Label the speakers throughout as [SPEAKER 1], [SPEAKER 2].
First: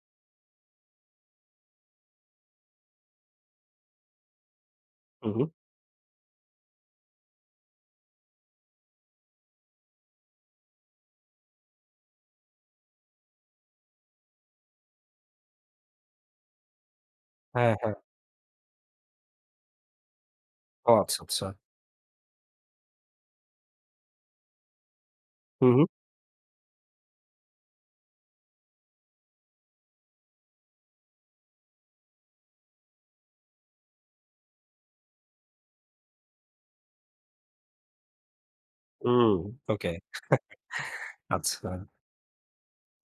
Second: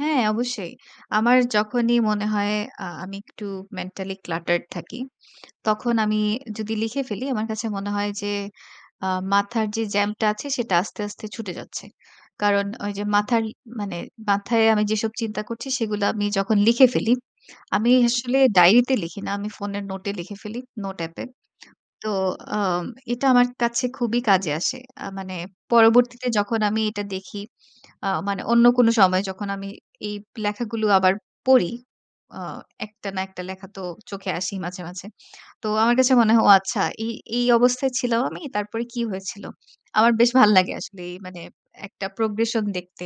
[SPEAKER 1] হ্যাঁ, অবশ্যই। আমার যখনই মনে হয়, আ আমি একটু মেন্টালি cluttered থাকি,
[SPEAKER 2] উহু।
[SPEAKER 1] তখন আমি যদি লিখে ফেলি, আমার কাছে মনে হয় যে, আ মাথার যে জ্যাম টা আছে, সেটা আস্তে আস্তে ছুটে যাচ্ছে। কারণ ওই যে মাথার মানে, মাথায় আমি যেসব চিন্তা করছি, সেগুলা আমি যখন লিখে ফেলি,
[SPEAKER 2] হ্যাঁ,
[SPEAKER 1] আমি
[SPEAKER 2] হ্যাঁ।
[SPEAKER 1] আসলে ডায়রিতে লিখি না। আমি ফোনের নোটে লিখে ফেলি,
[SPEAKER 2] ও
[SPEAKER 1] নোট
[SPEAKER 2] আচ্ছা,
[SPEAKER 1] এ্যাপে।
[SPEAKER 2] আচ্ছা।
[SPEAKER 1] তো আ এটা আমার কাছে খুবই কাজে আসে। আ মানে,
[SPEAKER 2] হুম, হুম।
[SPEAKER 1] পরবর্তীতে যখন আমি এটা দেখি, আ মানে অন্য কোনো সময় যখন আমি এই লেখাগুলো আবার পড়ি, আ একটা না একটা লেখা তো চোখে আসেই মাঝে, মাঝে। তো আমার কাছে মনে হয় ও আচ্ছা, এই এই অবস্থায় ছিলাম আমি। তারপরে কি
[SPEAKER 2] উম।
[SPEAKER 1] হয়েছিল?
[SPEAKER 2] ওকে।
[SPEAKER 1] আমার বেশ ভাল্লাগে আসলে, মানে
[SPEAKER 2] আচ্ছা।
[SPEAKER 1] একটা প্রোগ্রেশন দেখতে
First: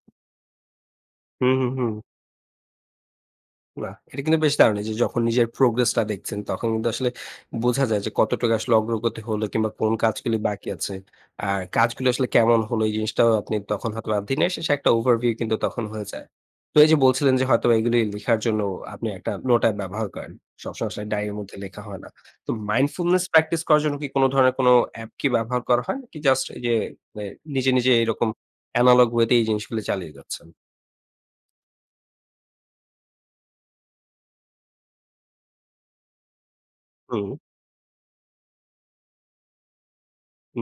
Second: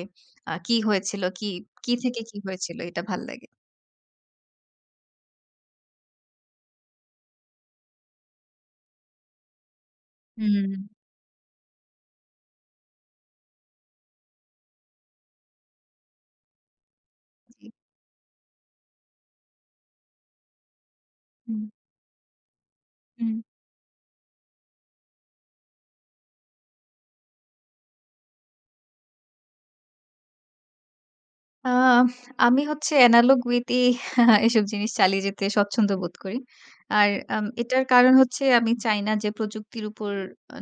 [SPEAKER 1] আ কি হয়েছিল কি,
[SPEAKER 2] হুম, হুম, হুম।
[SPEAKER 1] থেকে কি হয়েছিল, এটা ভাল্লাগে।
[SPEAKER 2] না, এটা কিন্তু বেশ দারুণ যে, যখন নিজের progress দেখছেন, তখন কিন্তু আসলে বোঝা যায় যে, কতটুকু আসলে অগ্রগতি হলো, কিংবা কোন কাজগুলো বাকি
[SPEAKER 1] হুম।
[SPEAKER 2] আছে। আর কাজগুলো আসলে কেমন হলো, এই জিনিসটাও আপনি তখন হয়তো দিনের শেষে, একটা over view কিন্তু তখন হয়ে যায়। তো এই যে বলছিলেন যে হয়তো
[SPEAKER 1] জি।
[SPEAKER 2] এগুলো লেখার জন্য আপনি একটা নোট এ্যাপ ব্যবহার করেন। সবসময় আসলে ডায়রির মধ্যে
[SPEAKER 1] হুম।
[SPEAKER 2] লেখা হয় না। তো mindfullness
[SPEAKER 1] হুম।
[SPEAKER 2] প্র্যাকটিস করার জন্য কি, কোন ধরনের কোন এ্যাপ কি ব্যবহার করা হয়? জাস্ট যে, নিজে, নিজে এরকম analouge way তে এই জিনিসগুলো চালিয়ে যাচ্ছেন।
[SPEAKER 1] আহ আমি হচ্ছে analogue way এসব জিনিস চালিয়ে যেতে স্বচ্ছন্দ বোধ করি। আর
[SPEAKER 2] হুম।
[SPEAKER 1] আম এটার কারণ হচ্ছে, আমি চাই না যে, প্রযুক্তির উপর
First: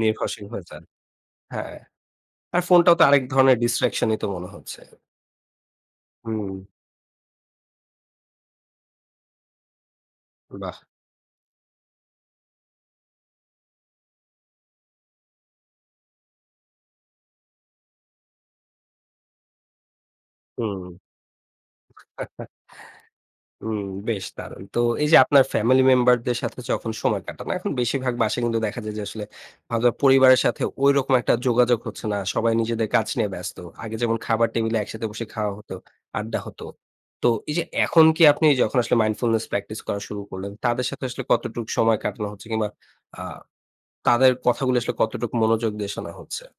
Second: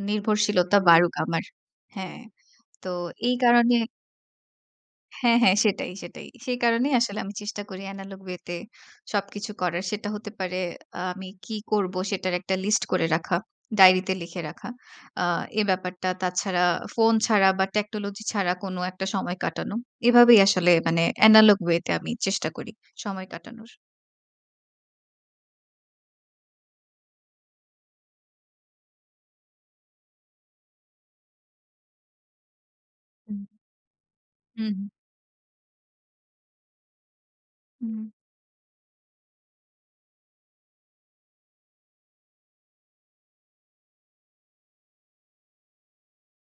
[SPEAKER 2] নির্ভরশীল হয়ে
[SPEAKER 1] নির্ভরশীলতা
[SPEAKER 2] যান।
[SPEAKER 1] বাড়ুক আমার
[SPEAKER 2] হ্যাঁ।
[SPEAKER 1] হ্যাঁ।
[SPEAKER 2] আর
[SPEAKER 1] তো
[SPEAKER 2] ফোনটাও তো আরেক
[SPEAKER 1] এই
[SPEAKER 2] ধরনের
[SPEAKER 1] কারণে
[SPEAKER 2] distraction তো, মনে হচ্ছে।
[SPEAKER 1] হ্যাঁ, হ্যাঁ, সেটাই, সেটাই। সেই
[SPEAKER 2] হুম।
[SPEAKER 1] কারণেই আসলে আমি চেষ্টা করি, analouge way সবকিছু করার। সেটা হতে পারে
[SPEAKER 2] বাহ!
[SPEAKER 1] আমি কী করব সেটার একটা লিস্ট করে রাখা। ডায়রিতে লিখে রাখা। আ এ ব্যাপারটা, তাছাড়া ফোন ছাড়া বা টেকনোলজি ছাড়া, কোন একটা সময় কাটানো। এভাবেই আসলে,
[SPEAKER 2] হুম।
[SPEAKER 1] মানে analouge way তে আমি চেষ্টা করি, সময় কাটানোর।
[SPEAKER 2] হুম, বেশ দারুণ। তো এই যে, আপনার ফ্যামিলি মেম্বারদের সাথে যখন সময় কাটান। এখন বেশিরভাগ বাসায় কিন্তু দেখা যায় যে, আসলে পরিবারের সাথে ঐরকম একটা যোগাযোগ হচ্ছে না। সবাই নিজেদের কাজ নিয়ে
[SPEAKER 1] হুম।
[SPEAKER 2] ব্যস্ত। আগে যেমন, খাবার
[SPEAKER 1] হু,
[SPEAKER 2] টেবিলে
[SPEAKER 1] হু।
[SPEAKER 2] একসাথে বসে খাওয়া হতো, আড্ডা হত। তো এই যে, এখন
[SPEAKER 1] হুম।
[SPEAKER 2] কি আপনি যখন আসলে mindfullness practice করা শুরু করলেন, তাদের সাথে আসলে কতটুকু সময় কাটানো হচ্ছে, কিংবা আ তাদের কথাগুলো আসলে কতটুকু মনোযোগ দিয়ে শোনা হচ্ছে?